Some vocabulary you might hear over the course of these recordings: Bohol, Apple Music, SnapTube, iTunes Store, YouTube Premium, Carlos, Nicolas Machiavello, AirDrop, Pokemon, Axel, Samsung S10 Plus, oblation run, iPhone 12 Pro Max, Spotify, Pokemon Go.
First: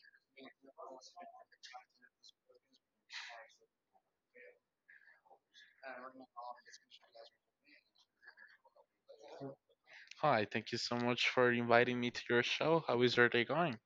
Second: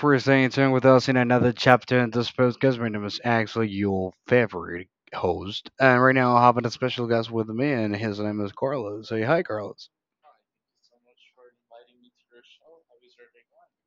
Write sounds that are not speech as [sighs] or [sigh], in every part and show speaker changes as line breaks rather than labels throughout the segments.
for staying tuned with us in another chapter in this podcast. My name is actually your favorite host, and right now I have a special guest with me, and his name is Carlos. Say hi, Carlos.
Hi, thank you so much for inviting me to your show. How is your day going?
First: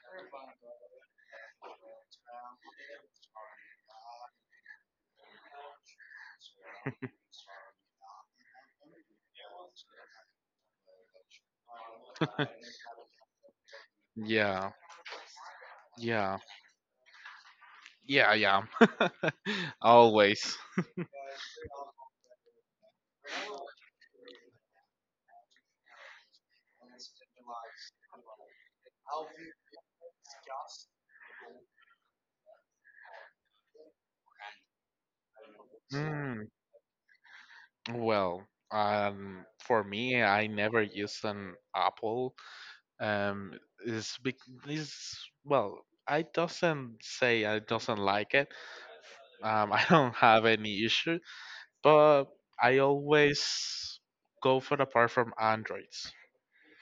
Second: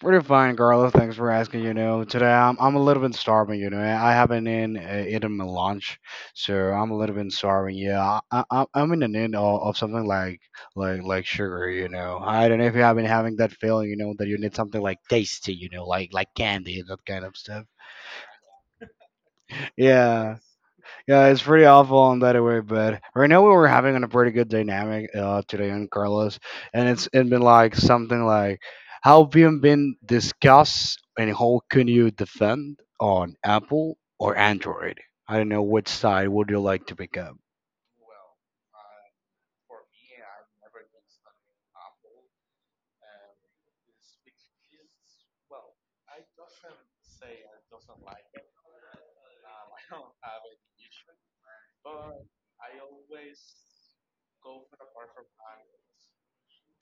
Pretty fine, Carlos. Thanks for asking. You know, today I'm a little bit starving. You know, I haven't eaten my lunch, so I'm a little bit starving. Yeah, I'm in the need of something like sugar. You know, I don't know if you have been having that feeling. You know, that you need
Yeah,
something like tasty. You know, like
yeah,
candy, that kind of stuff.
yeah, yeah. [laughs]
Yeah.
Always.
Yeah, it's pretty awful in that way, but right now we were having a pretty good dynamic today on Carlos, and it's it been like something like how been discussed, and how can you defend on Apple or Android? I don't know which side
Mm,
would you like to pick up.
well, for me, I never use an Apple. Um, is is Well, I doesn't say I doesn't like it. [laughs] I don't have any issue, but I always go for the part from Androids.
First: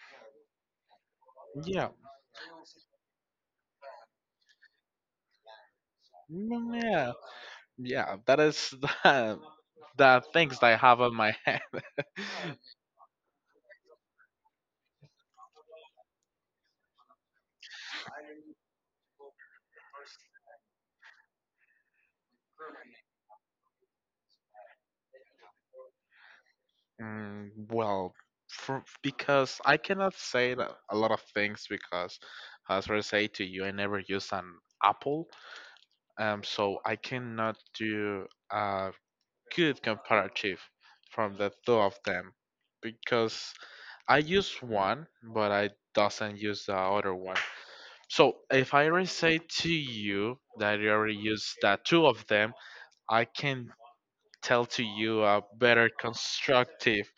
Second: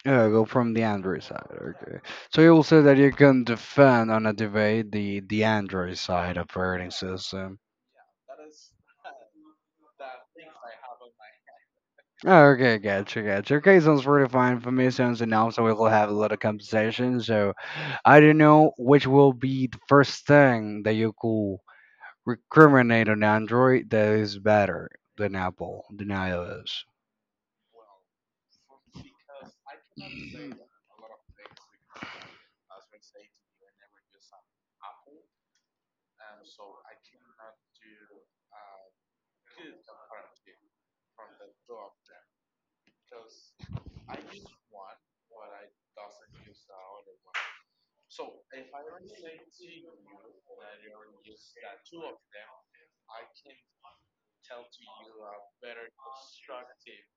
Yeah, go from the Android side.
Yeah.
Okay, so you will say that you can defend on a debate the Android side operating
Yeah,
system.
yeah, that is [laughs] the things that I have on my head.
Oh, okay, gotcha, gotcha. Okay, sounds pretty fine for me. Sounds enough, so we will have a lot of conversation. So I don't know which will be the first thing that you could recriminate on Android that is better than Apple, than iOS.
Well, because I cannot say that a lot of things because, as I say to you, I never use an Apple, so I cannot do a good comparative from the two of them because I use one, but I doesn't use the other one. So if I already say to you that you already use the two of them, I can tell to you a better constructive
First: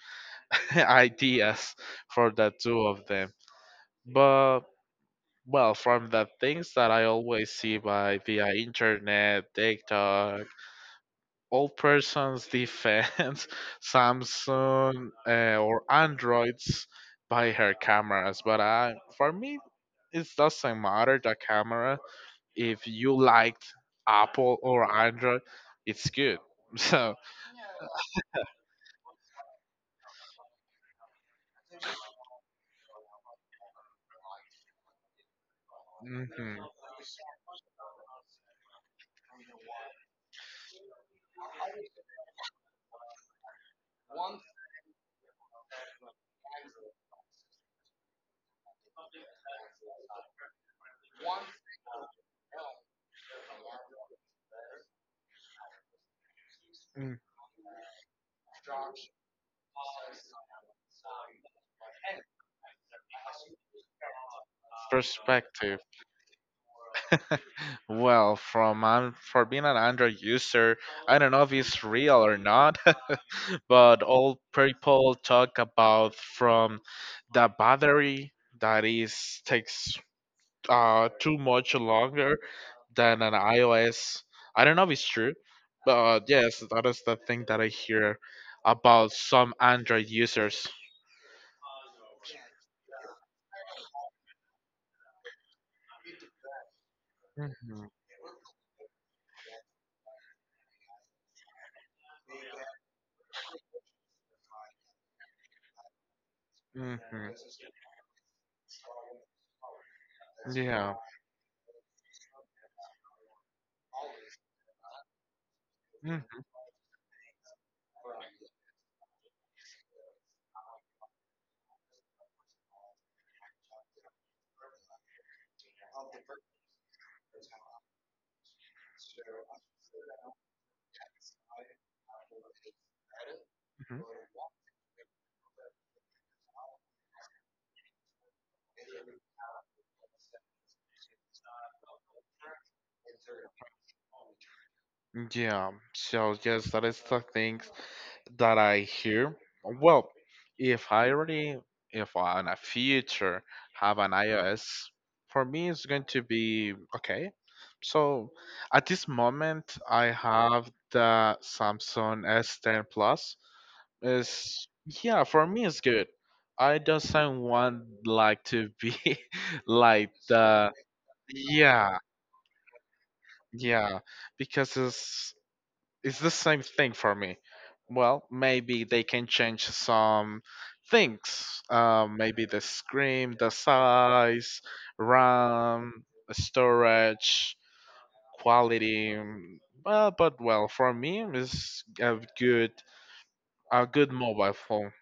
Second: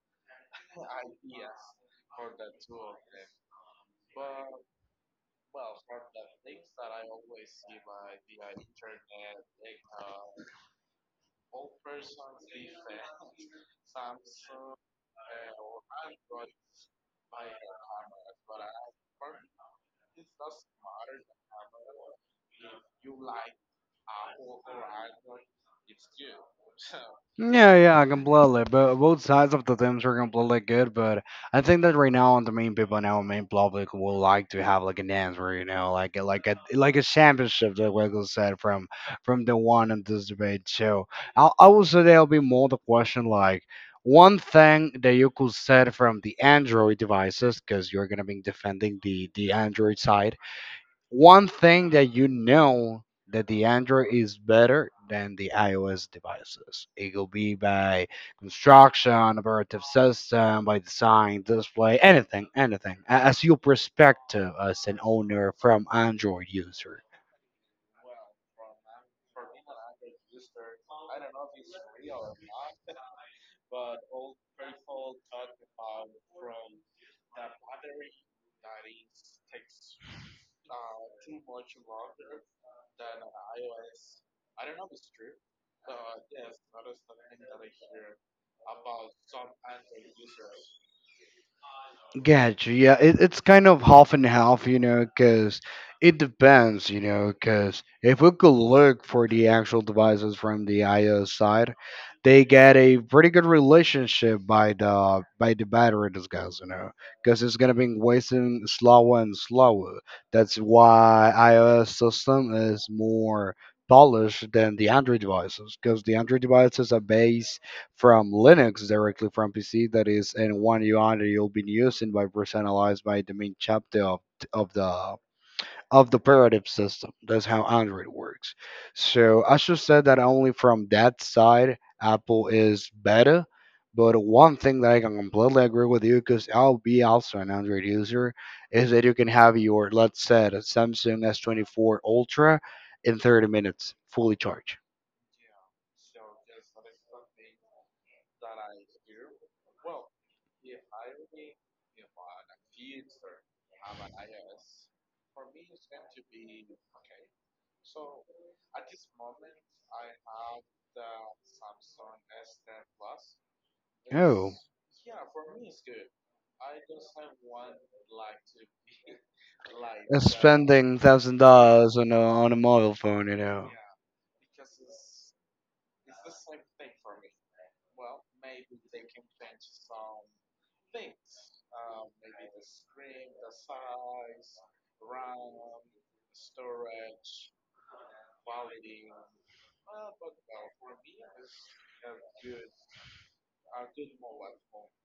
[laughs] ideas for the two of them. But well, from the things that I always see by via internet, TikTok, all persons defend [laughs] Samsung or Androids by her cameras. But, for me, it doesn't matter the camera. If you liked Apple or Android, it's good. [laughs] So.
Yeah, yeah, completely. But both sides of the teams are completely good. But I think that right now, on the main people now, main public will like to have like an answer, you know, like a- like a
Mhm.
like a championship that Wiggle said from the one in this debate. So I would say there'll be more the question like one thing that you could said from the Android devices, because you're gonna be defending the Android side, one thing that you know that the Android is better than the iOS devices. It
Mm,
will be by construction, operative system, by design, display, anything, anything. As your perspective as an owner
Perspective.
from Android user.
Well, for being an Android user, I don't know if it's real or not, [laughs] but all people talk about from the battery that is takes too much longer than an iOS. I don't know if it's true, but yes, that is the thing that I hear about some Android users.
Gotcha. Yeah, it's kind of half and half, you know, because it depends, you know, because
Hmm.
if we could look for the actual devices from the IO side, they get a pretty good relationship by the battery discuss, you know,
Hmm.
because it's gonna be wasting slower and slower. That's
Yeah.
why iOS system is more polished than the Android devices, because the Android
Hmm.
devices are based from Linux directly from PC that is and one you own that you'll be using by personalized by the main chapter of the of the operative system. That's how Android works. So I should say that only from that side Apple is better. But one thing that I can completely agree with you, because I'll be also an Android user, is that you can have your, let's say, the Samsung S24 Ultra in 30 minutes, fully charged.
Yeah, so yes, that is the things that I hear. Well, if I already, if I in a future have an iOS, for me it's going to be okay. So at this moment, I have the Samsung S10 Plus.
Oh,
Is Yeah, for me it's good. I doesn't want like to be [laughs] like the
spending $1000
yeah,
on a mobile phone, you know.
yeah, because it's the same thing for me. Well, maybe they can change some things. Maybe the screen, the size, RAM, storage, quality. Well, but well, for me, it's a good mobile phone.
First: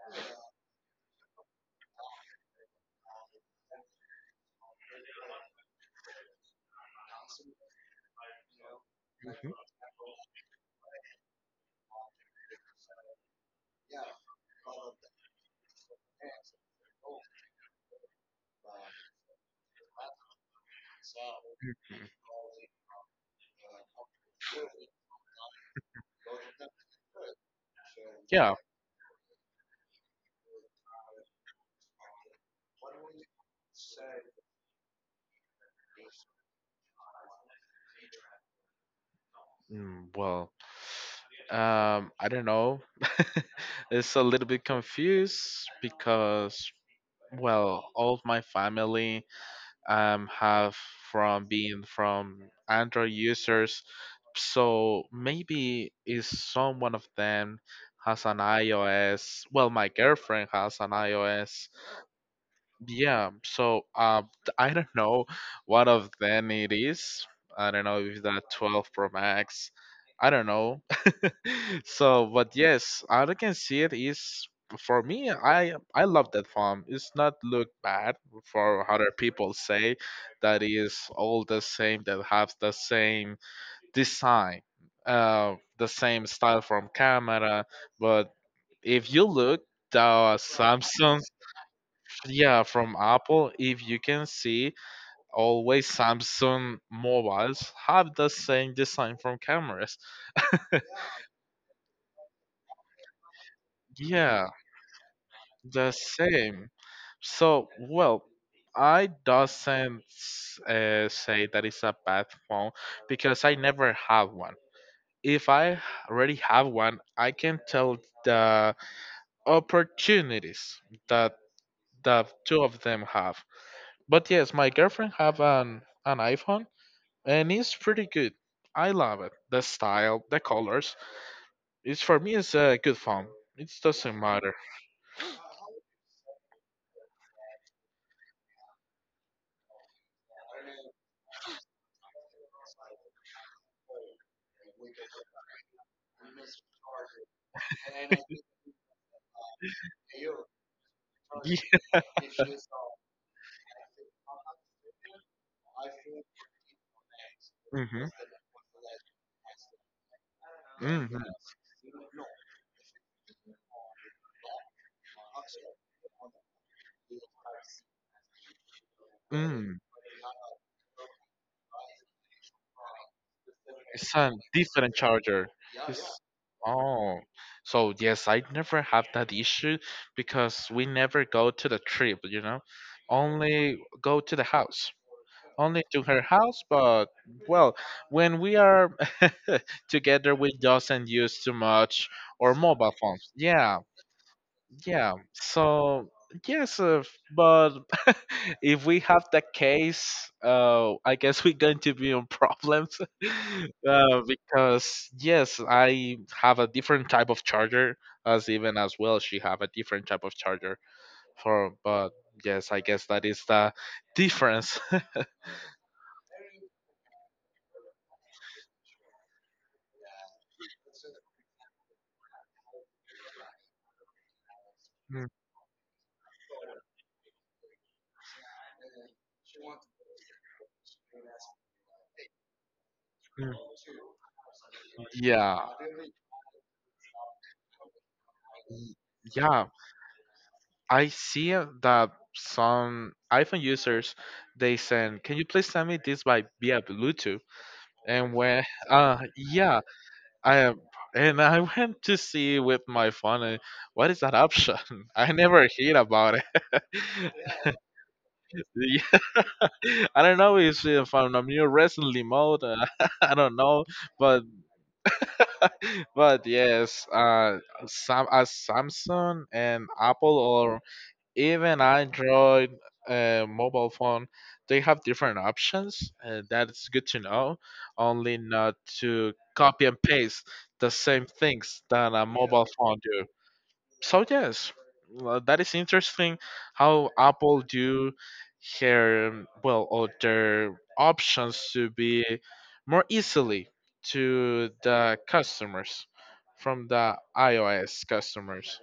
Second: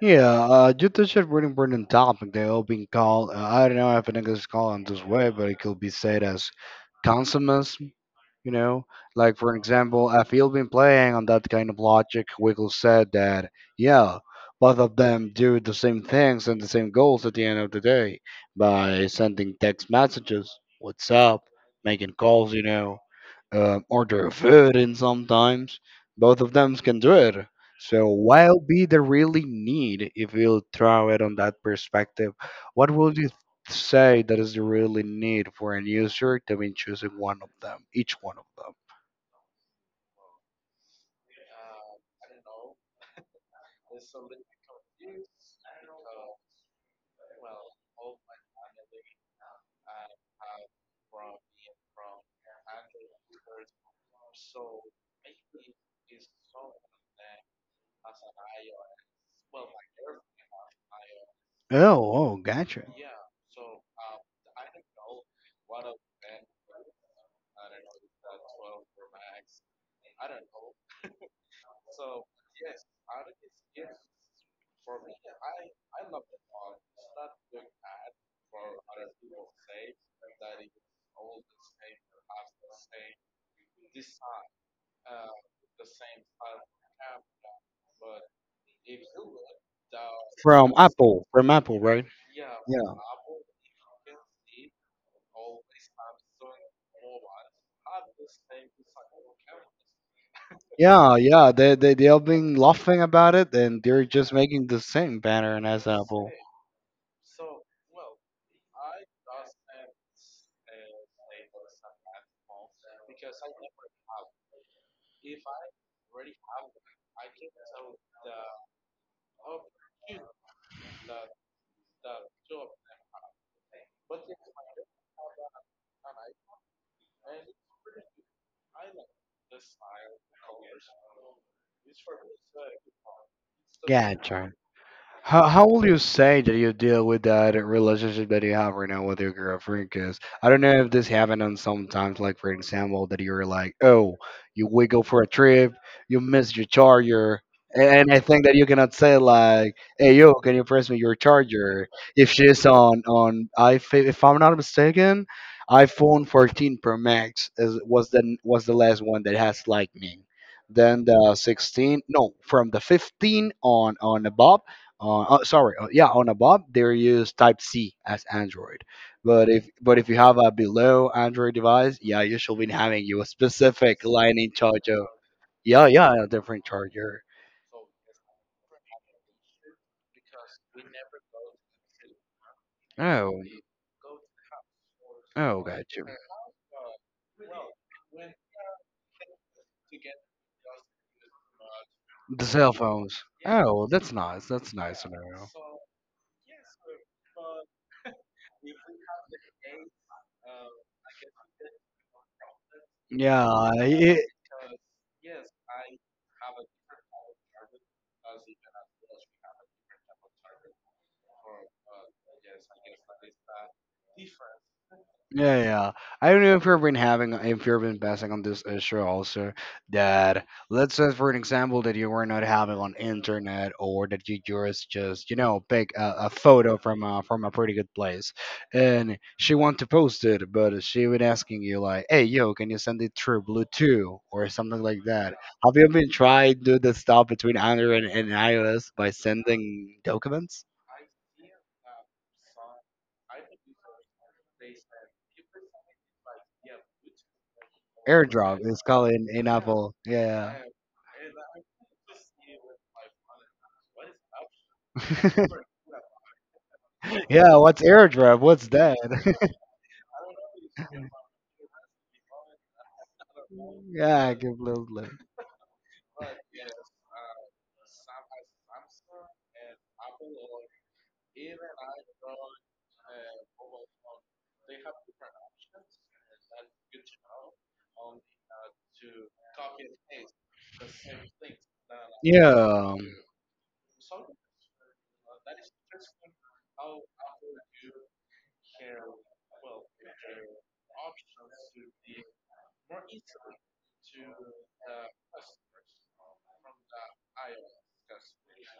Yeah, you touched a really important topic. They all being called. I don't know if an English call them this way, but it could be said as consumerism. You know, like
Mhm.
for example, if you've been playing on that kind of logic, Wiggles said that, yeah, both of them do the same things and the same goals at the end of the day, by sending text messages, what's up, making calls, you know, order food, and sometimes both of them can do it. So,
Yeah.
while be the really need, if you throw it on that perspective, what would you say that is the really need for an user to be choosing one of them, each one of them.
Well, I don't know. It's a little bit confused because, well, all of my family have from being from Android users. So maybe is someone of them has an iOS. Well, my girlfriend has an iOS.
Oh, oh, gotcha.
Yeah. So I don't know what of them it is. I don't know if that 12 Pro Max. I don't know, so but yes, all I can see it is for me, I love that farm. It's not look bad for other people say that is all the same, that have the same design, the same style from camera. But if you look the Samsung,
From Apple, right? Yeah.
yeah, from Apple. If you can see, always Samsung mobiles have the same design from cameras.
Yeah, yeah. They have been laughing about it, and they're just
Yeah.
making the same pattern as
The
Apple.
same. So, well, I doesn't say that it's a bad phone because I never have one. If I already have one, I can tell the opportunities that the two of them have. But yes, my girlfriend have an iPhone and it's pretty good. I love it. The style, the colors. It's For me, it's a good phone. It doesn't matter.
Gotcha. How will you say that you deal with that relationship that you have right now with your girlfriend? Because I don't know if this happened on sometimes, like for example, that you're like, oh, you we go for a trip, you miss your charger, and I think that you cannot say like, hey yo, can you press me your
[laughs] Yeah.
charger? If she's on I if I'm not mistaken, iPhone 14 Pro Max is
Hmm.
was the last one that has Lightning.
Hmm.
Then the 16, no, from the 15 on above on oh, sorry yeah on above they use type c as android, but if
Mm,
but if you have a below android device, yeah, you should be having you a specific
it's a
lightning
different
charger.
charger.
Yeah, yeah,
It's-
a different
oh,
charger.
so yes, I never have that issue because we never go to the trip,
Oh,
only go to the house,
oh,
only
got
to
you.
her house. But well, when we are [laughs] together, we doesn't use too much
The
or
cell
mobile
phones.
phones.
Oh,
Yeah,
well, that's nice, that's nice to
yeah.
know.
So yes, but [laughs] if we have that case, I guess we're going to be on problems
yeah
[laughs]
i-
because yes, I have a different type of charger, as even as well she have a different type of charger for. But yes, I guess that is the difference. [laughs]
Yeah, yeah. I don't know if you've been having, if you've been passing on this issue also, that let's say for an example that you were not having on internet or that you just
Mm,
just you know pick a photo from a pretty good place, and she want to post it, but she would asking you like, hey yo, can you send it through
mm.
Bluetooth or something like that?
Yeah.
Have you been trying to do the stuff between Android and iOS by
Yeah,
sending documents?
I see that some iPhone users they send, "Can you please send me this by via Bluetooth?" And
AirDrop
when
is called in
yeah,
Apple.
I
Yeah.
am- and I [laughs] went to see with my phone, what is that option? [laughs] I never
[laughs]
heard about it. [laughs]
Yeah, what's airdrop? What's that?
Yeah, [laughs] I don't know if I'm a new recently mode. [laughs] I don't know,
[laughs] yeah, I
but
give little love.
but yes, Samsung and Apple or even Android mobile phone, they have different options. That's good to know. Only not to copy and paste the same things that a, yeah,
Yeah.
mobile phone do. So yes, well, that is interesting how Apple do here well or their options to be more easily to the customers from the iOS customers.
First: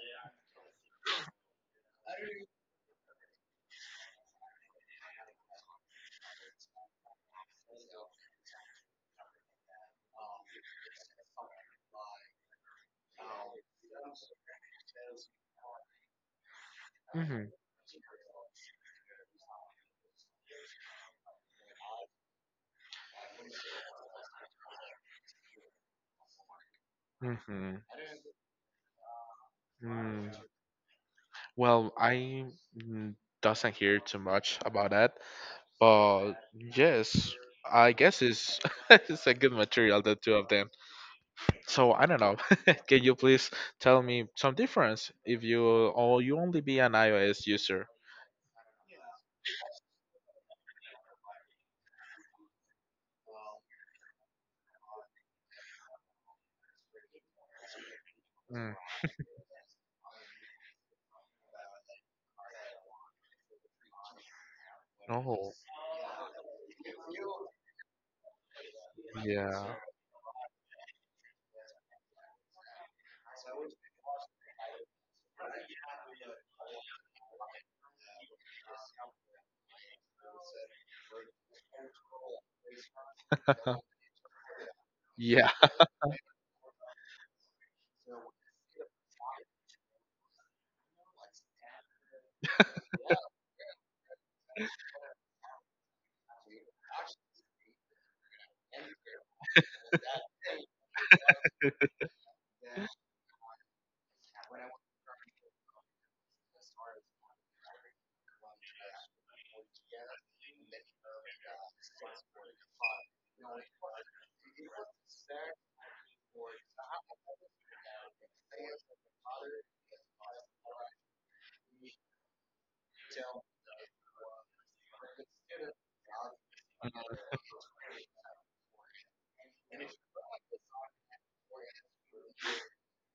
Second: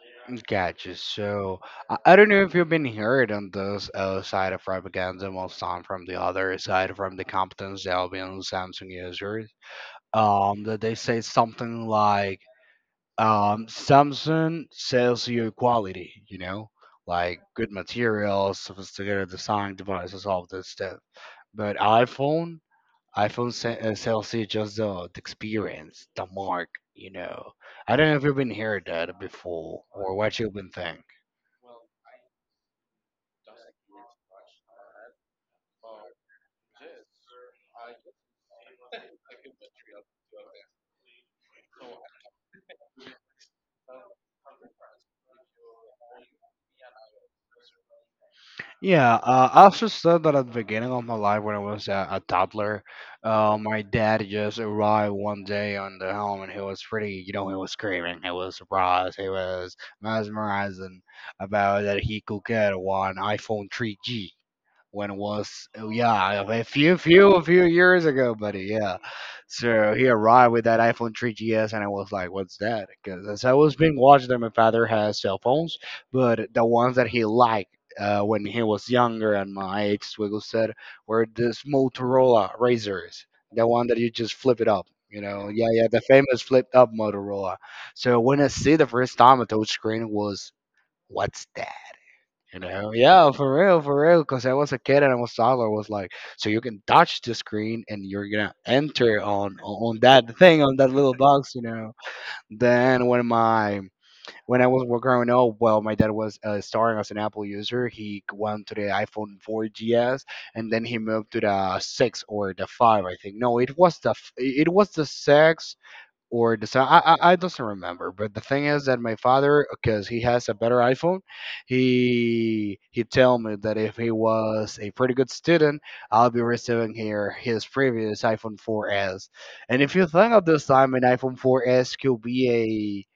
Gotcha. So I don't know if you've been heard on this side of propaganda, most time from the other side, from the competent Albion Samsung users. That they say something like, Samsung sells you quality, you know, like
Mm-hmm.
good materials, sophisticated design devices, all this stuff. But iPhone, iPhone sells you just the experience, the mark, you know.
Mm-hmm.
I don't know if you've been heard that before or what
Mm-hmm.
you've been thinking.
Well, I mm, doesn't hear too much about that, but yes, I guess it's [laughs] it's a good material, the two of them. So I don't know. [laughs] Can you please tell me some difference if you or you only be an iOS user?
Yeah, I also said that at the beginning of my life when I was a toddler, my dad just arrived one day on the home and he was pretty, you know, he was screaming, he was
Mm.
surprised, he was mesmerizing about that he could get one iPhone 3G. When it
Oh,
was oh, yeah, a few years ago, buddy. Yeah,
yeah,
so he arrived with that iPhone 3GS and I was like what's that, because as I was being watched that my father has cell phones, but the ones that he liked when he was younger and my age swiggle said were this Motorola razors, the
[laughs]
one that you just flip it up, you know.
yeah,
Yeah, yeah, the famous flipped up Motorola. So when I see the first time a touch screen was what's that, you know. Yeah, for real, for real. Because I was a kid and I was toddler. I was like, so you can touch the screen and you're gonna enter on that thing on that little box, you know. Then when my when I was growing up, well, my dad was starting as an Apple user. He went to the iPhone 4GS and then he moved to the six or the five, I think. No, it was it was the six or the sound. I doesn't remember, but the thing is that my father, because he has a better iPhone, he tell me that if he was a pretty good student, I'll be receiving here his previous iPhone 4S. And if you think of this time, an iPhone 4S could be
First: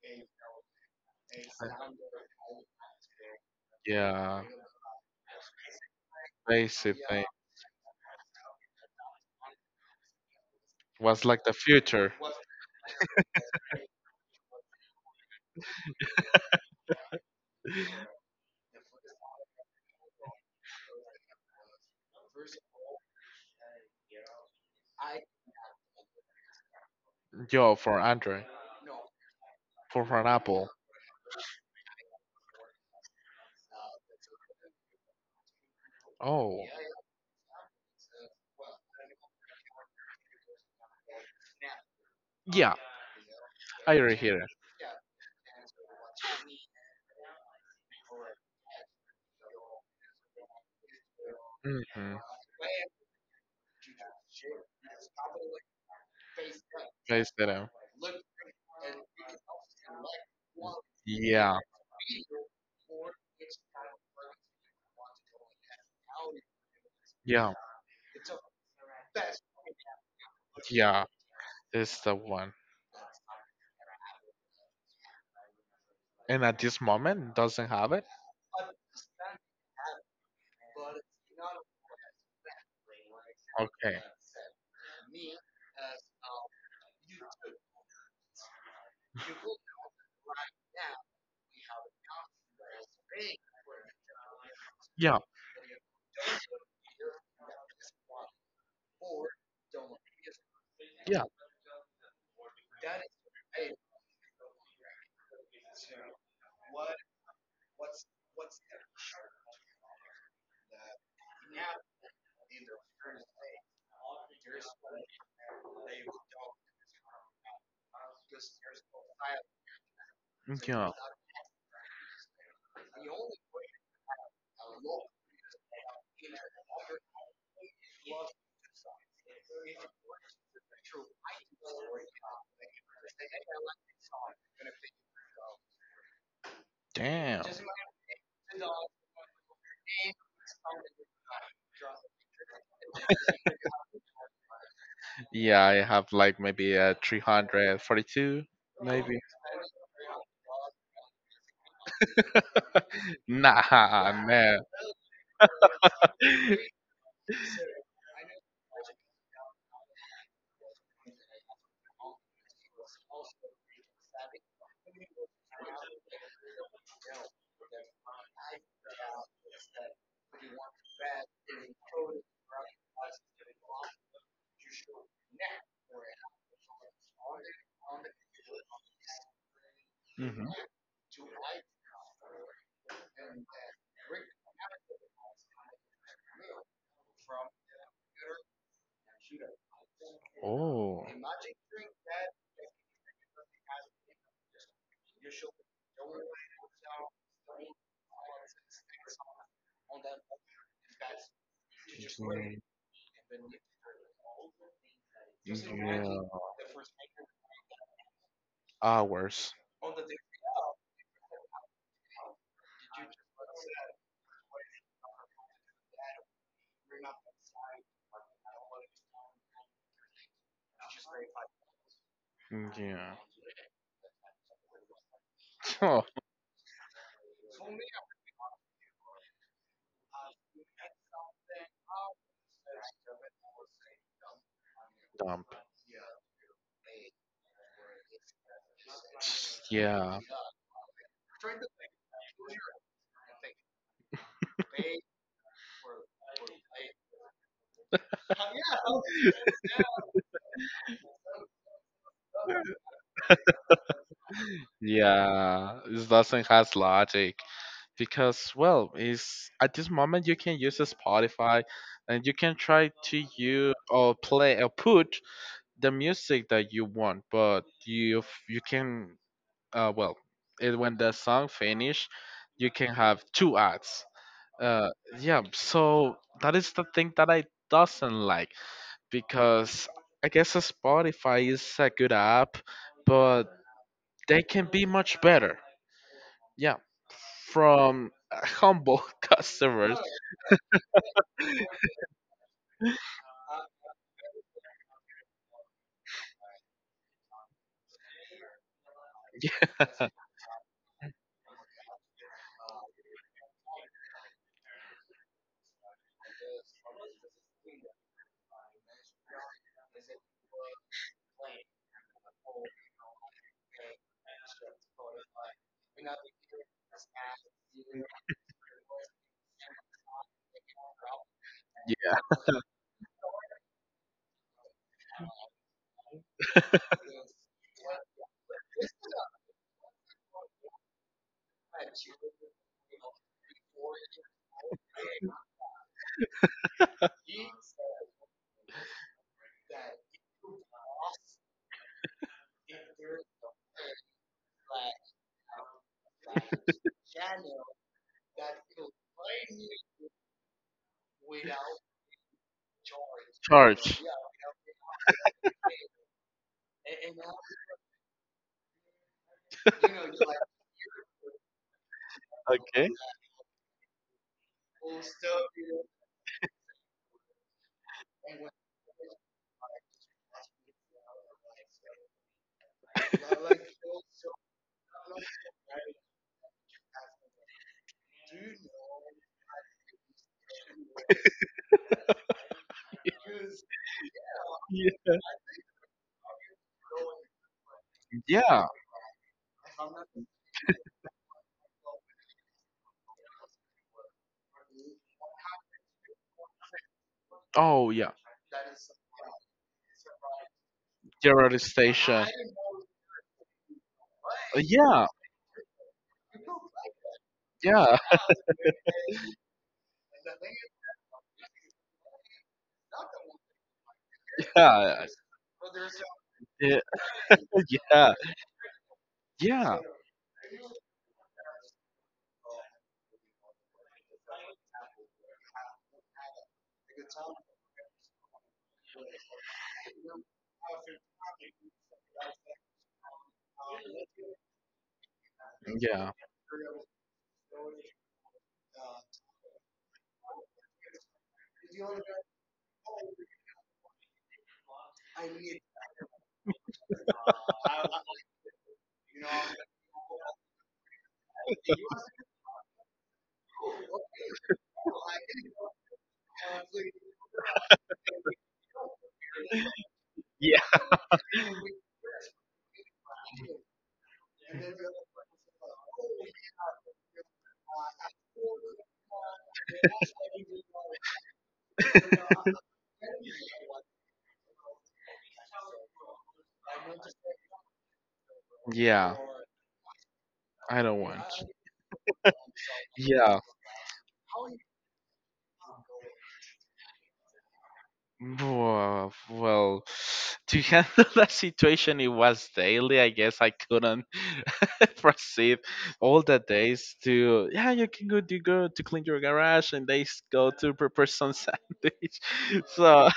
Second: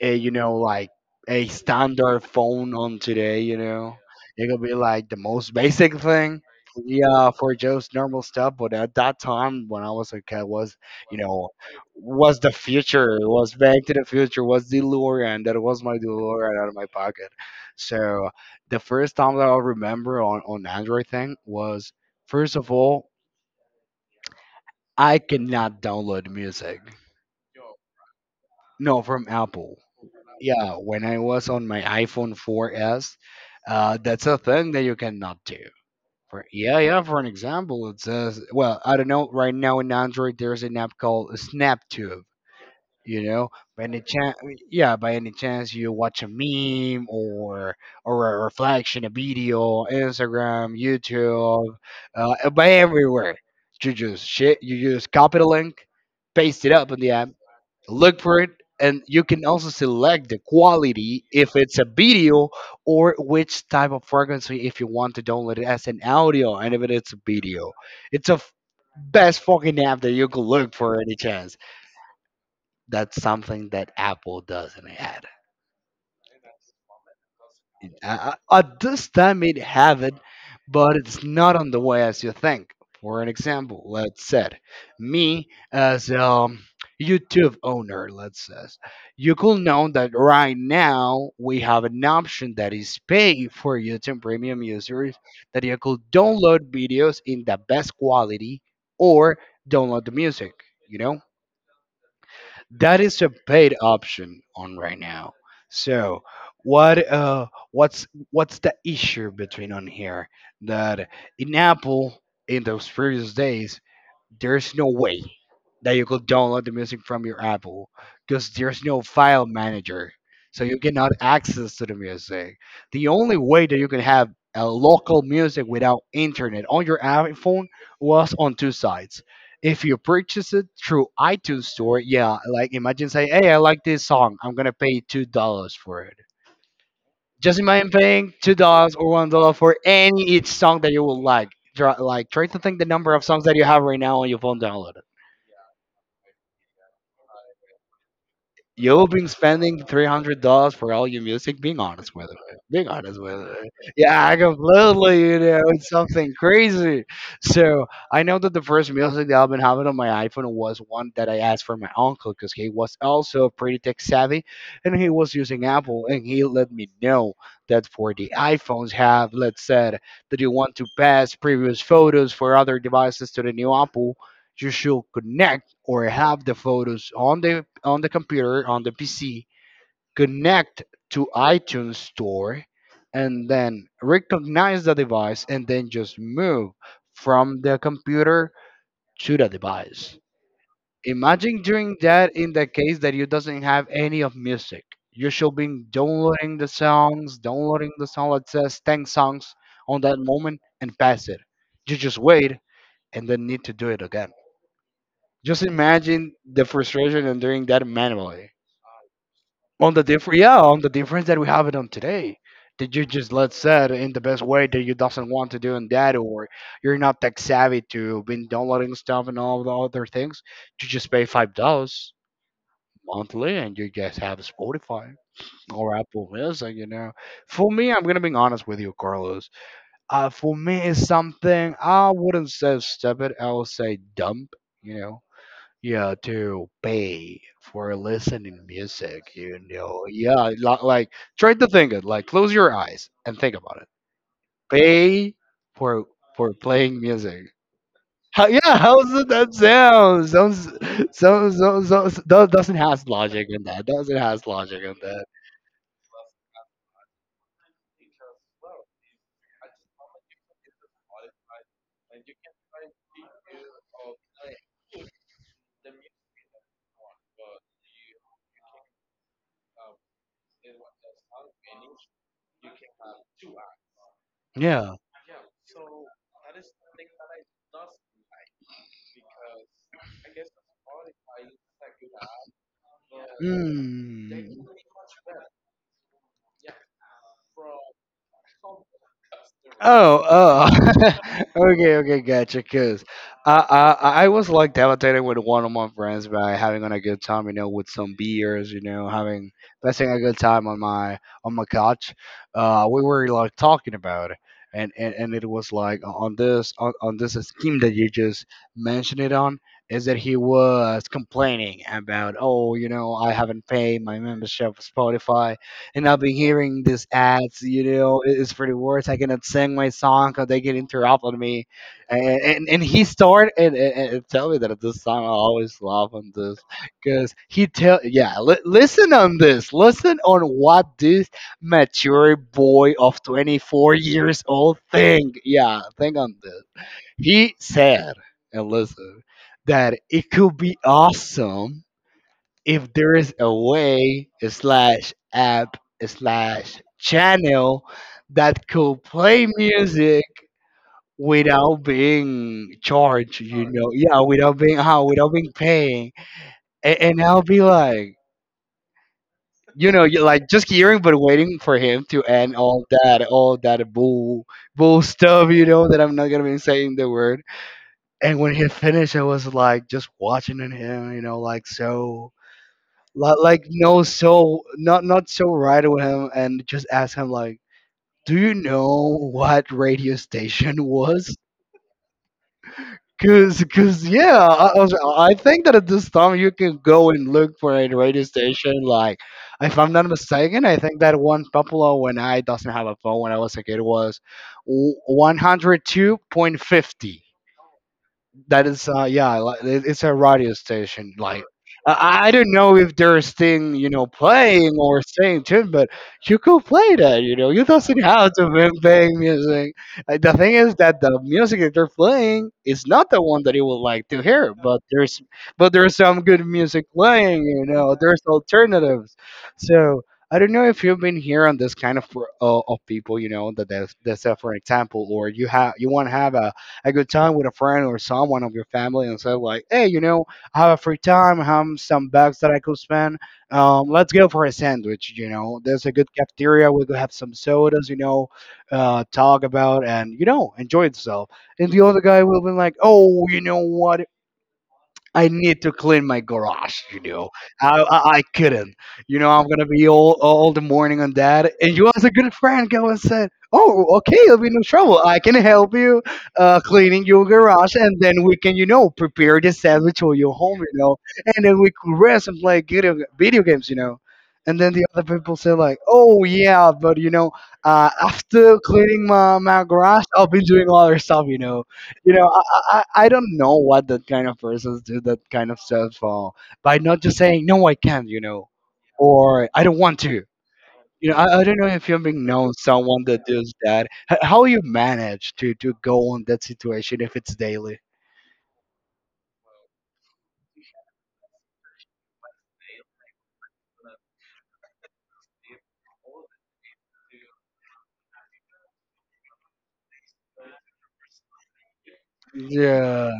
a, you know, like a standard phone on today, you know.
yeah.
It could be like the most basic thing,
Basically,
yeah, for joe's normal stuff. But at that time when I was a kid, was, you
was like
know,
the future.
was the future, was back to the future, was delorean. That was my delorean out of my pocket. So the first time that I remember on android thing was, first of all, I cannot download music.
Yo, for Android,
No, from Apple.
for an Apple.
Yeah, when I was on my iPhone 4S, that's a thing that you cannot do. For,
Oh,
yeah, yeah. For an example, it says, well, I don't know. Right now in Android, there's an app called SnapTube.
yeah,
You know, by
I
any
already
chance,
hear
yeah, by any chance you watch a meme or a reflection, a video, Instagram, YouTube,
it. Hmm.
by everywhere, you just shit, you just copy the link, paste it up in the app,
Face that out.
look for it, and you can also select the quality if
Yeah,
it's a video or which type of frequency if you want to download it as an audio. And if it's a
yeah,
video, it's best fucking app that you could look for
yeah.
any chance.
It's the one.
That's something that Apple doesn't add.
And at this moment, doesn't have it.
At this time, it have it, but it's not on the way as you think. For an example,
Okay.
let's say me as a YouTube owner, let's say, you could know that right now we have an option that is pay for YouTube Premium users
Yeah,
that you could download videos in the best quality or download the music. You know,
yeah,
that is a paid option on right now. So what's the issue between on here that in Apple in those previous days there's no way that you could download the music from your Apple because there's no file manager. So you
yeah.
cannot access to the music. The only way that you can have a local music without internet on your iPhone was on two sides. If you purchase it through iTunes Store, yeah, like imagine saying, "Hey, I like this song. I'm gonna pay $2 for it."
Damn.
Just imagine paying $2 or $1 for any each song that you would like. Try to think the number of songs that you have right now on your phone downloaded.
Yeah, I have like maybe a 342,
You've
maybe.
been spending $300 for all your music. Being honest with it, being honest with it.
Nah,
Yeah, I
man.
completely. You know, it's something
[laughs]
crazy. So I know that the first music that I've been having on my iPhone was one that I asked for my uncle because he was also pretty tech savvy, and he was using Apple, and he let me know that for the iPhones have, let's say, that you want to pass previous photos for other devices to the new Apple. You should connect or have the photos on the computer on the PC,
Mhm.
connect to iTunes Store, and then recognize the device and then just move from the computer to the device.
Oh,
Imagine doing that in the case that you doesn't have any of music. You should be downloading the song that says 10 songs on that moment and pass it. You just wait
yeah.
and then need to do it again. Just
Yeah.
imagine the frustration and doing that manually.
Hours.
On the difference that we have it on today. That you just let's say it in the best way that you doesn't want to do in that, or you're not tech savvy to been downloading stuff and all the other things. You just pay $5
Yeah.
monthly, and you just have Spotify or Apple Music. You know, for me, I'm gonna be honest with you, Carlos. For me, it's something I wouldn't say stupid. I would say dumb. You
[laughs]
know,
Dump.
yeah, to pay for listening music,
Yeah.
yeah, like try to think it, like close your eyes and think about it. Pay for for playing music. How does that sound sounds? Doesn't has logic in that, doesn't has logic in that.
Yeah, it doesn't has logic because well, is at this moment you can use a Spotify and you can try to you or play or put the music that you want, but you can well, it, when the song finish, you can have two ads. Uh,
Yeah.
yeah, so that is the thing that I doesn't like because I guess a Spotify is a good app, but
Mm.
they can be much better. Yeah, from humble [laughs] customers.
Oh,
[laughs]
oh, [laughs] okay, okay, gotcha. Cause I, I, I was like devastated with one of my friends by having on a good time, you know, with some beers, having
Yeah,
passing a good time on my couch. We were like talking about it, and it was like on this scheme that you just mentioned it on is that he was complaining about, oh, I haven't paid my membership for Spotify and I'll be hearing these ads, it's for the worst. I cannot sing my song because they get interrupted me.
yeah.
And he started and tell me that this song I always love on this because he tell, yeah, listen on what this mature boy of 24 years old think, yeah, think on this he said and listen that it could be awesome if there is a way slash app slash channel that could play music without being charged,
Charge.
yeah, without being paying. And I'll be like, you're like just hearing but waiting for him to end all
Okay.
that all that bull stuff, that I'm not gonna be saying the word. And when he finished, I was like just watching at him, so. Like, no, so not so right with him, and just ask him like, do you know what radio station was? Cause, cause, yeah, I, I was-
Yeah.
I think that at this time you can go and look for a radio
Yeah.
station. Like, if I'm not mistaken, I think that one popular when I doesn't have a phone when I was a kid was 102.50.
Oh, yeah.
That is, yeah, like, it's a radio station. Like,
Your other
i
station.
I don't know if there's thing, you know, playing or
Yeah.
staying tuned, but you could play that. You know, you
Yeah.
doesn't have to be playing music. The thing is that the music that they're playing is not the one that you would like to hear, but
Yeah.
there's some good
[laughs] Yeah.
music playing. You know,
Yeah.
there's alternatives.
Yeah.
So I don't know if you've been here on this kind of, of people, you know, that that's for example, or you want to have a good time with a friend or someone of your family and say like, hey, you know, I have a free time, I have some bucks that I could spend. Let's go for a sandwich. You know, there's a good
Yeah.
cafeteria. We could have some sodas. You know, talk about, and enjoy itself. And the other guy will be like, oh, you know what? I need to clean my garage, you know. I couldn't. You know, I'm gonna be all the morning on that. And you as a good friend go and said, oh, okay, it'll be no trouble. I can help you, cleaning your garage, and then we can, you know, prepare the sandwich for your home,
Yeah.
you know, and then we could rest and play video games, you know. And then the other people say like, oh yeah, but you know, after cleaning my garage, I'll be doing other stuff, you know. You know, I don't know what that kind of persons do that kind of stuff, by not just saying no, I can't, you know,
Yeah.
or I don't want to.
I don't
You know,
want.
I don't know if you've been known someone that
Yeah.
does that. How you manage to go on that situation if it's daily?
Well, [sighs] to handle [laughs] that situation, it was daily. I guess I couldn't [laughs] proceed all the days to, yeah, you can go to clean your garage and they go to prepare some [laughs] sandwich. [laughs]
Yeah,
So,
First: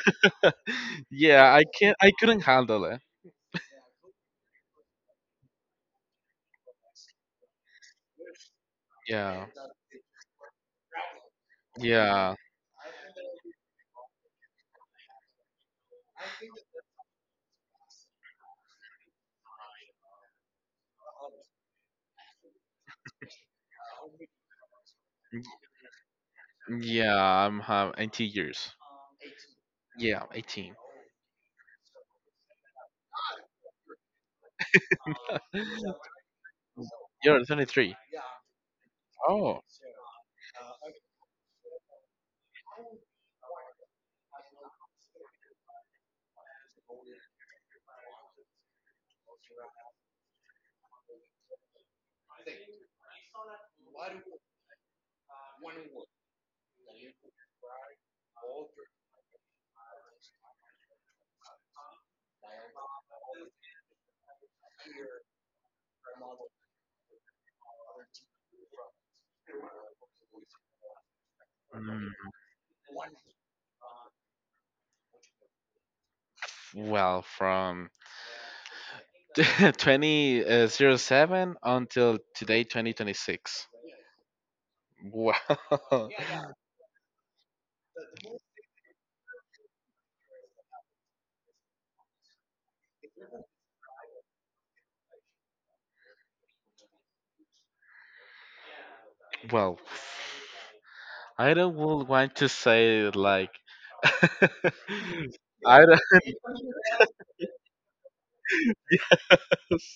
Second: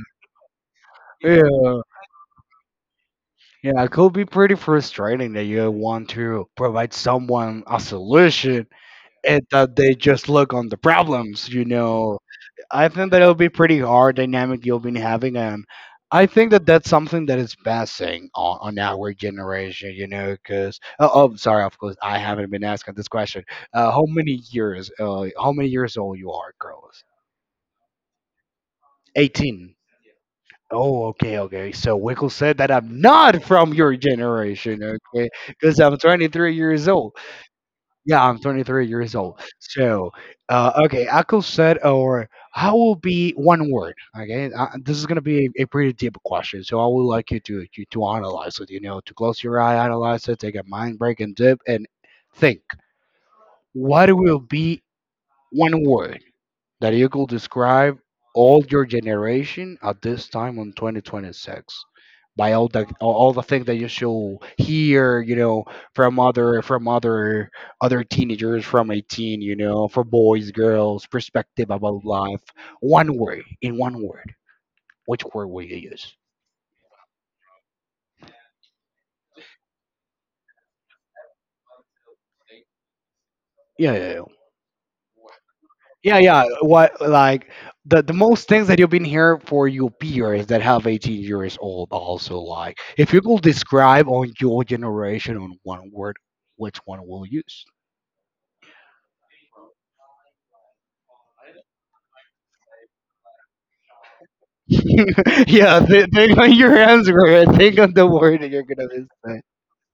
yeah, I
yeah,
can't, I couldn't handle it.
yeah. It could be pretty frustrating that you want to provide someone a solution, and
Yeah.
that they just look on the problems, you know.
Yeah.
I think that it'll be pretty hard dynamic you'll be having. And I think that that's something that is passing on our generation, you know, because oh, sorry, of course, I haven't been asking this question. How many years old you are, girls?
Yeah. I'm have 18 years.
18.
Yeah. 18.
Oh, okay, okay. So Wickle said that I'm not from your generation, okay? Because I'm
[gasps]
23 years old.
[laughs] You're 23.
Yeah, I'm 23 years old.
Oh.
So, okay, I could said or how will be one word. Okay, this is gonna be a pretty deep question. So I would like you to analyze it. You know, to close your eye, analyze it, take a mind break and dip and think. What will be one word that you could describe all your generation at this time on 2026 by all the things that you should hear, you know, from other teenagers from 18, you know, for boys girls perspective about
Mm.
life, one word, in one word, which word will you use?
Well, from [laughs] 2007 until today, 2026.
Yeah, yeah, yeah.
Wow.
Yeah, yeah.
[laughs]
What, like the most things that you've been here for your peers that have 18 years old also, like if you could describe on your generation on one word, which one will you use?
Well, I don't would want to say it like [laughs]
[laughs]
I
Yeah,
don't.
think on your answer and think on the word that you're gonna be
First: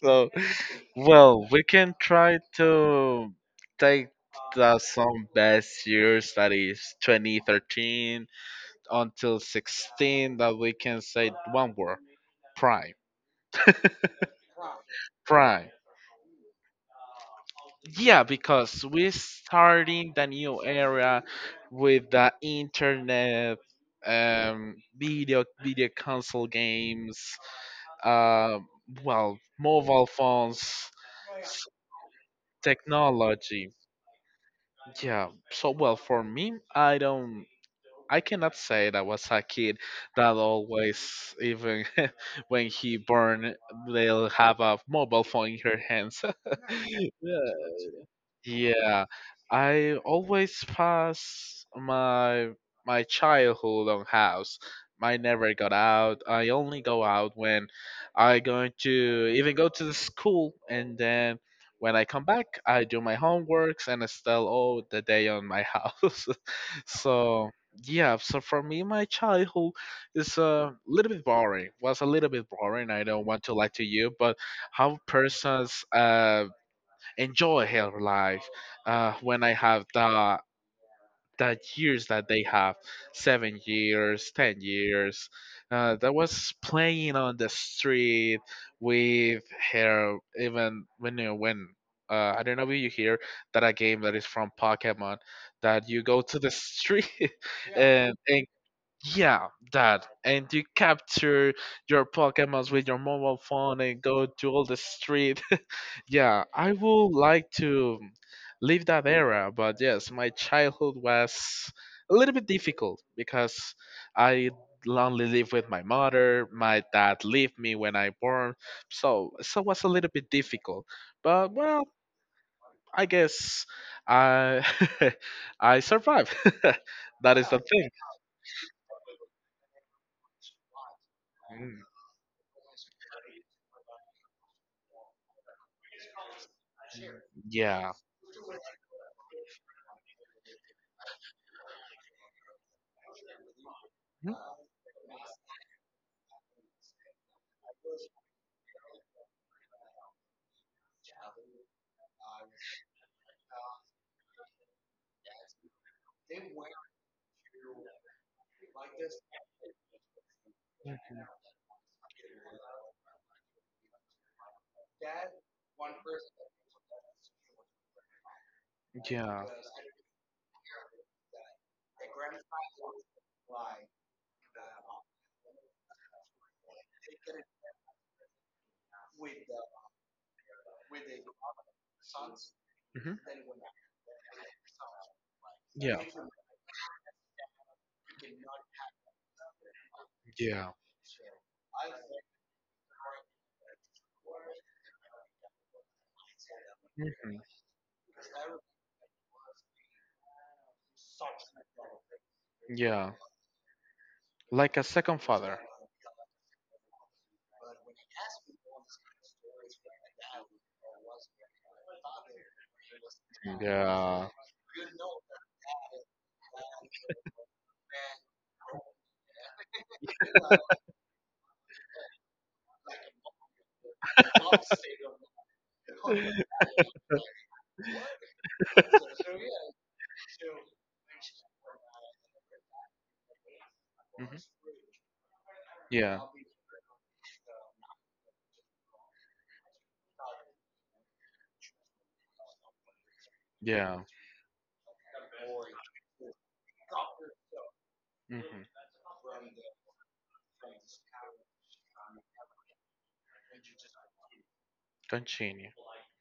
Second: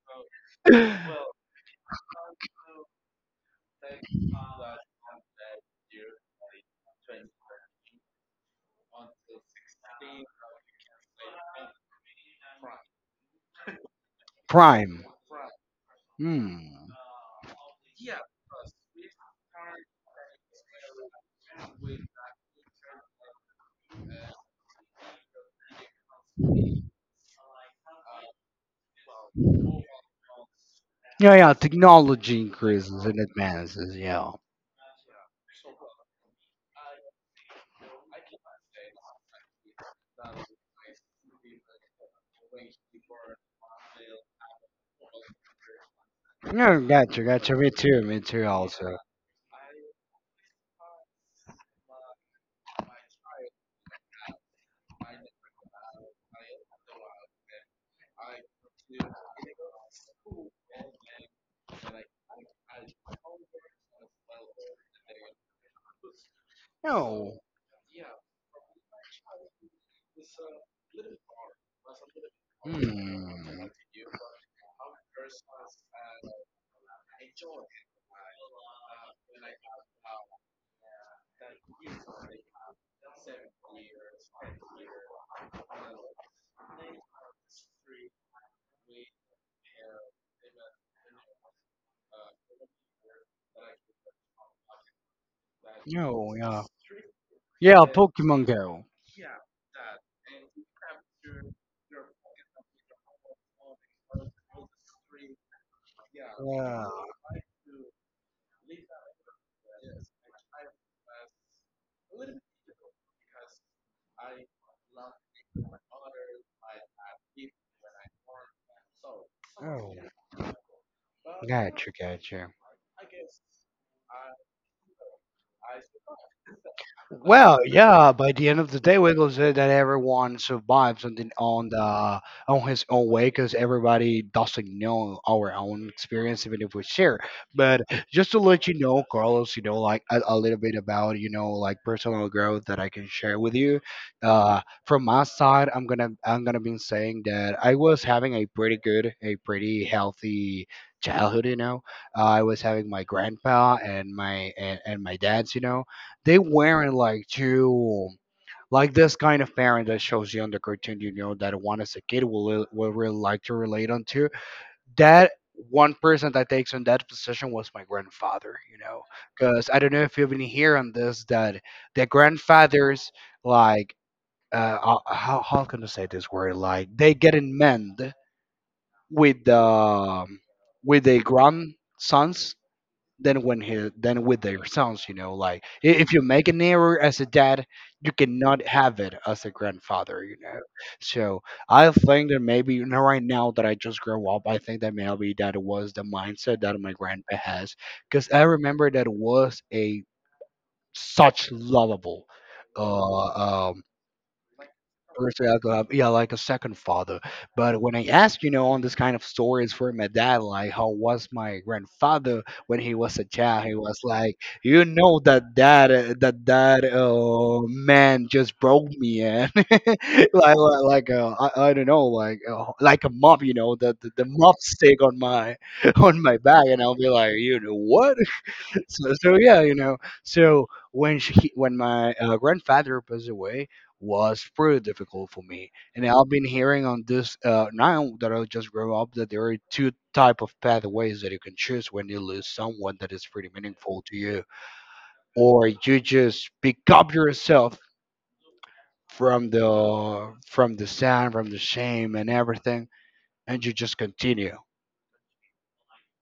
So,
saying.
well, we can try to take the some best years that is 2013 until 16 that we can say one word, prime.
Prime.
Prime.
Hmm.
Yeah, because we're starting the new era with the internet, video console games, uh, well, mobile phones,
Yeah, yeah.
s-
Technology increases and
technology.
advances. Yeah.
Yeah. So well, for me, I don't. I cannot say that was a kid that always, even [laughs] when he born, they'll have a mobile phone in her hands.
Yeah,
[laughs]
gotcha, gotcha.
Yeah.
Me too. Me too. Also.
Yeah, I always pass my childhood on house. I never got out. I only go out when I going to even go to the school, and then when I come back, I do my homeworks and I still all the day on my house. [laughs]
No.
So, yeah, so for me, my childhood is a little bit boring. Was a little bit boring. I don't want to lie
Hmm.
to you, but how persons enjoy her life when I have the years that they have 7 years, 10 years. That was playing on the street with her even when you when I don't know if you hear that a game that is from Pokemon that you go
Oh,
to the
yeah.
street [laughs]
Yeah,
and
Pokemon Go.
yeah that and you capture your Pokemons with your mobile phone and go to all the street, yeah, I
Yeah.
would like to leave that era, but yes, my childhood was a little bit difficult because I only lived with my mother. My dad left me when I born, so it was a
Oh,
little bit difficult. But well,
gotcha, gotcha.
I guess I [laughs] I survived. [laughs] That is the
Well,
thing.
yeah. By the end of the day, Wiggles said that everyone survives on the, on
Mm.
the on his own way because everybody doesn't know our own experience, even if we share. But
Yeah.
just to let you know, Carlos, you know, like a little bit about, you know, like personal growth that I can share with you.
Mhm.
From my side, I'm gonna be saying that I was having a pretty good, a pretty healthy childhood. You know, I was having my grandpa and my dad's. You know they wearing like too like this kind of parent that shows you on the cartoon you
Mhm.
know that one as a kid will really like to relate onto that one person that takes on that position was my grandfather, you know,
Yeah.
because I don't know if you've been here on this, that the grandfathers like how can I say this word, like they get in mend with the with the grandsons
Mhm.
than when his than with their sons. You know, like
Yeah,
if you make an error as a dad, you cannot have it as a grandfather. You know,
yeah.
so I think that maybe, you know, right now that I just grow up, I think that maybe that was the mindset that my grandpa
Mhm.
has, because I remember that was a such lovable
Yeah,
uh, um,
like a second
person I
father.
love, yeah, like a second father. But when I ask, you know, on this kind of stories for my dad, like how was my grandfather when he was a child, he was
Yeah,
like, you know, that man just broke me, and [laughs] like I don't know, like a mop, you know, the mop stick on my [laughs] on my back, and I'll be like, you know what? [laughs] So yeah, you know. So when my grandfather passed away, was pretty difficult for me. And
yeah,
I've been hearing on this now that I just grew up that there are two type of pathways that you can choose when you lose someone that is pretty
yeah.
meaningful to you, or you just pick up yourself
Hmm.
from the sound, from the shame, and everything, and you just continue.
Continue.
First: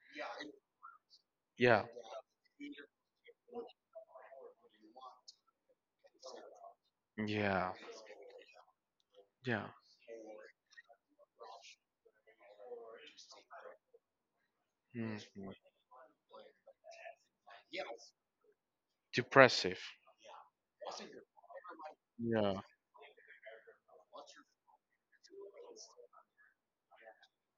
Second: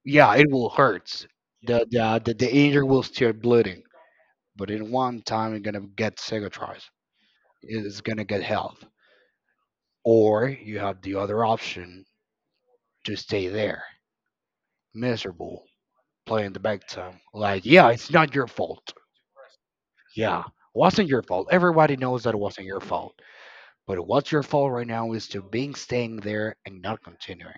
Yeah, it will hurt.
Yeah,
The injury will start bleeding, but in one time you're gonna get cicatrized.
yeah,
It's gonna get health.
yeah.
Or you have the other option to stay there,
Hmm.
miserable, playing the victim. Like, yeah, it's not your fault.
Depressive.
Yeah, wasn't your fault. Everybody knows that it
Yeah,
wasn't your fault. But what's your fault right now is to being staying there and not continuing,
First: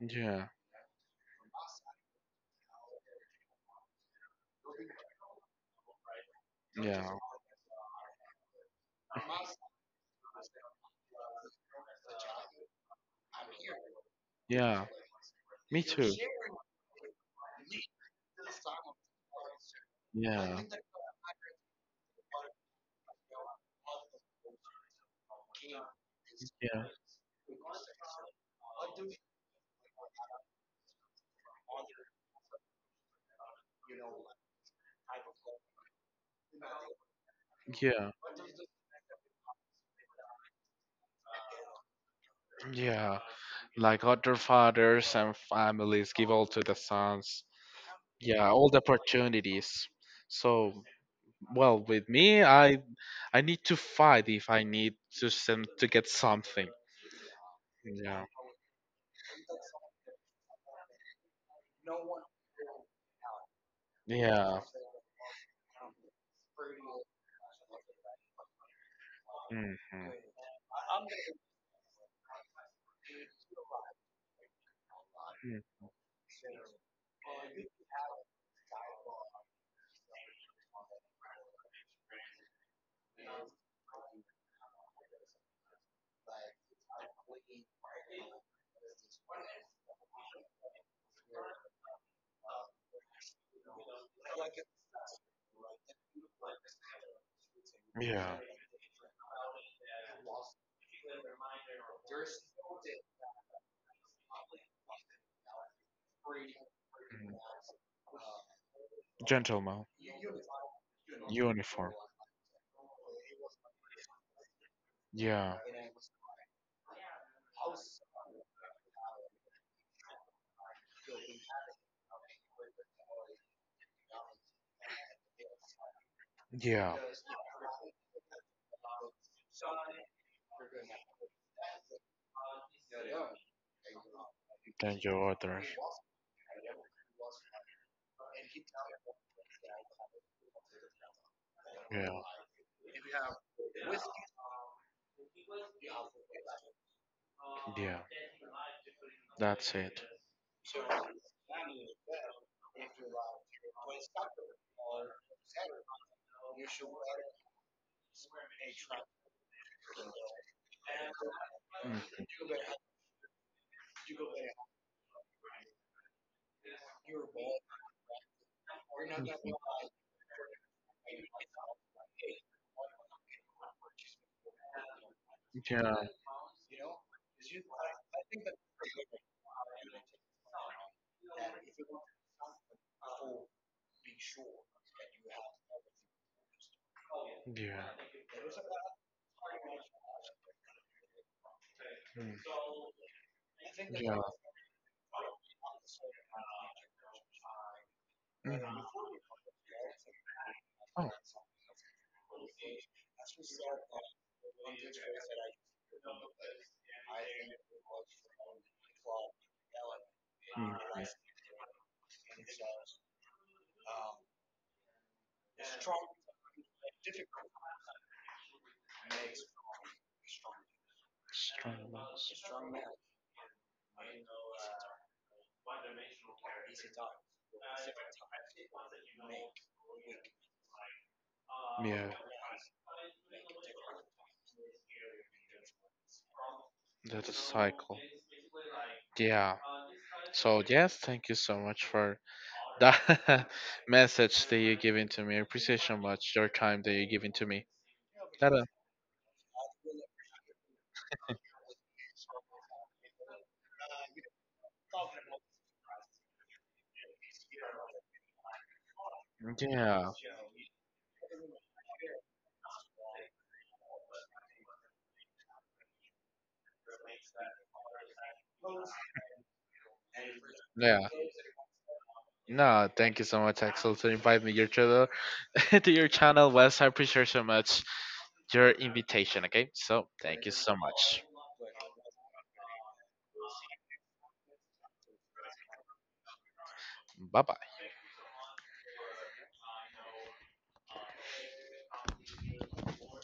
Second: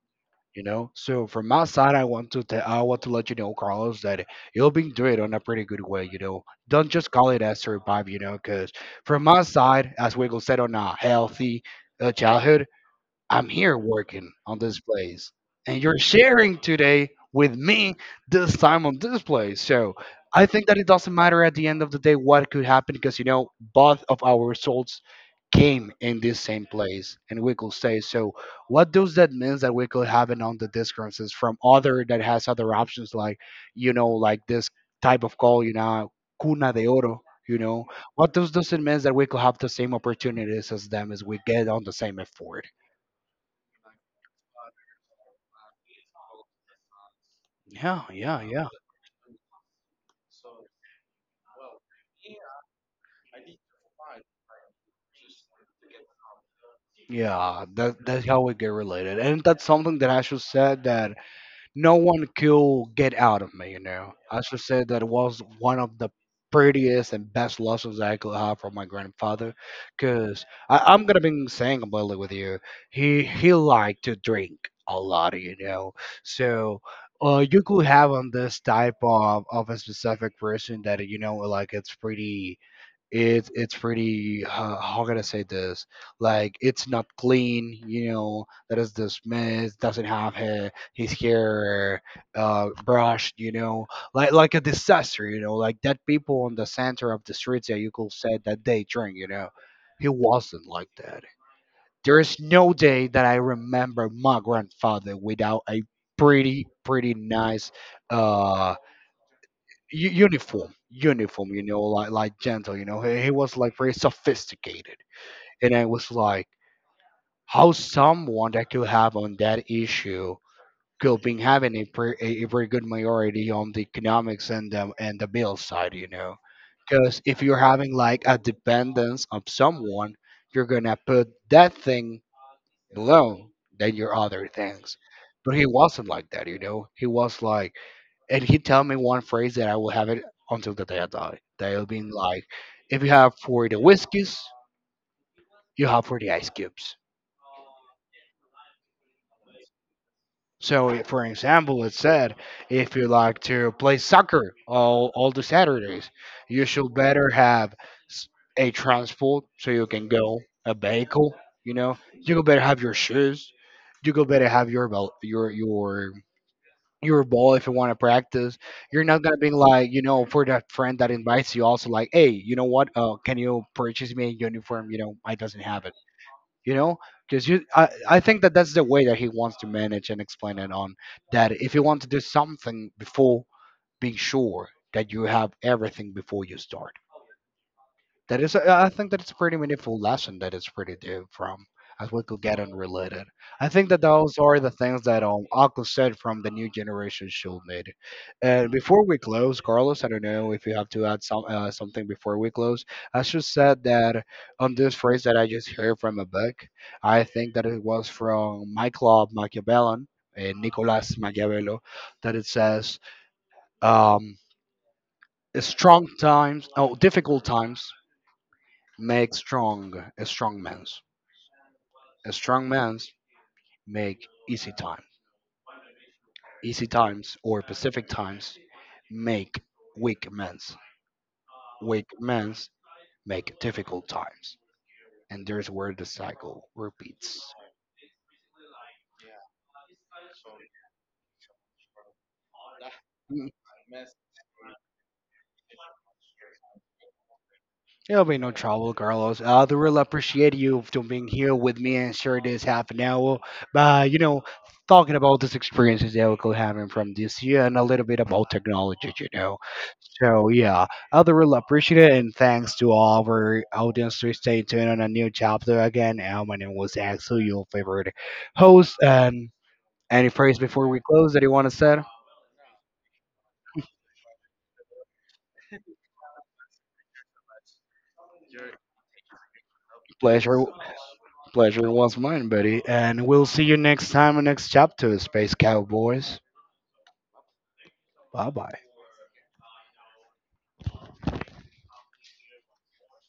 yeah,
you know. So from my side, I want to tell, I want to let you know, Carlos, that you've been doing it on a pretty good way. You know, don't
yeah,
just call it a survive. You know, because from my side, as Wiggle said, on a healthy childhood, I'm here working on this
yeah.
place,
Me
and you're
too.
sharing today with me this time on this place. So I
Yeah,
think that it doesn't matter at the end of the day what could happen, because you know both of our results came in this same
yeah,
place, and we could say so what does that mean, that we could have it on the differences from other that has other options, like you know, like this type of call, you know, cuna de oro, you know,
yeah,
what does it mean that we could have the same opportunities as them as we get on the same effort?
yeah. Like other fathers and families give all to the sons,
Yeah, yeah,
yeah, all
yeah.
the opportunities. So, well, with me, I need to fight if I need to send to get something.
Yeah, that
Yeah,
that's how we get related, and that's something that I should said, that no one could get out of me. You know, I
yeah.
should say that was one of the prettiest and best lessons I could have from my grandfather,
Hmm.
because I'm gonna be saying completely with you, he liked to drink a lot. You
Mm,
know, so. You could have on this type of a specific person that, you know, like it's pretty, it's pretty how can I say this, like it's not clean, you know, that is dismissed, doesn't have hair, his hair brushed, you know, like a disaster, you know, like that people on the center of the streets that you could
yeah.
say that they drink, you know. He wasn't like that. There is no day that I remember my grandfather without a pretty
Mm.
nice uh
Gentleman.
uniform, you know,
Uniform.
like gentle, you know. He was like very sophisticated,
Yeah.
and I was like, how someone that could have on that issue could be having a very good majority on the economics and the bill side, you know,
Yeah.
because if you're having like a dependence of someone, you're gonna put that thing below than your other things.
Thank you,
But
others.
he wasn't like that, you know. He was like, and he tell me one phrase that I will have it until the day I die. They'll be
Yeah,
like, if you have for the whiskeys, you have for the ice cubes. So, if, for example, it said, if you like to play soccer all the Saturdays, you should better have s- a transport so you can go, a vehicle, you know. You could better have your shoes. You could better have your your ball if you want to practice. You're not gonna be like, you know, for that friend that invites you, also like, hey, you know what? Can you purchase me a uniform? You know, I doesn't have it. You know, because you, I think that that's the way that he wants to manage and explain it on that. If you want to do something before, being sure that you have everything before you start. That is,
yeah.
I think that it's a pretty meaningful lesson, that it's pretty deep from as we could
Mm.
get unrelated. I think that those are the things that Uncle said from the new generation should need. And before we close, Carlos, I don't know if you have to add some something before we close. I just said that on this phrase that I just heard from a book, I think that it was from my club Machiavellian, Nicolas Machiavello, that it says um strong times, oh difficult times make strong a strong man's. A strong man's make easy time. Easy times or Pacific times make weak men's. Weak men's make difficult times. And there's where the cycle
That's a
repeats.
cycle. Yeah. So yes, thank you so much for that
Mm,
[laughs] message that you're giving to me. I appreciate so much your time that you're giving to me.
it'll be no
That, uh,
trouble, Carlos. I do really appreciate you for being here with me and share this half an hour by, you know, talking about these experiences that we could having from this year and a little bit about technology, you know.
yeah.
So yeah, I would really appreciate it, and thanks to all of our audience to stay tuned on a new chapter again. My name was Axel, your favorite host. And any praise before we
Yeah.
close that you want to say?
No, thank you so much, Axel, to invite me your channel [laughs] to your channel, Wes. I appreciate so much your invitation. Okay, so thank you
Pleasure,
so much.
pleasure was mine, buddy. And we'll see you next time in next chapter, Space Cowboys.
Bye bye.
Bye bye.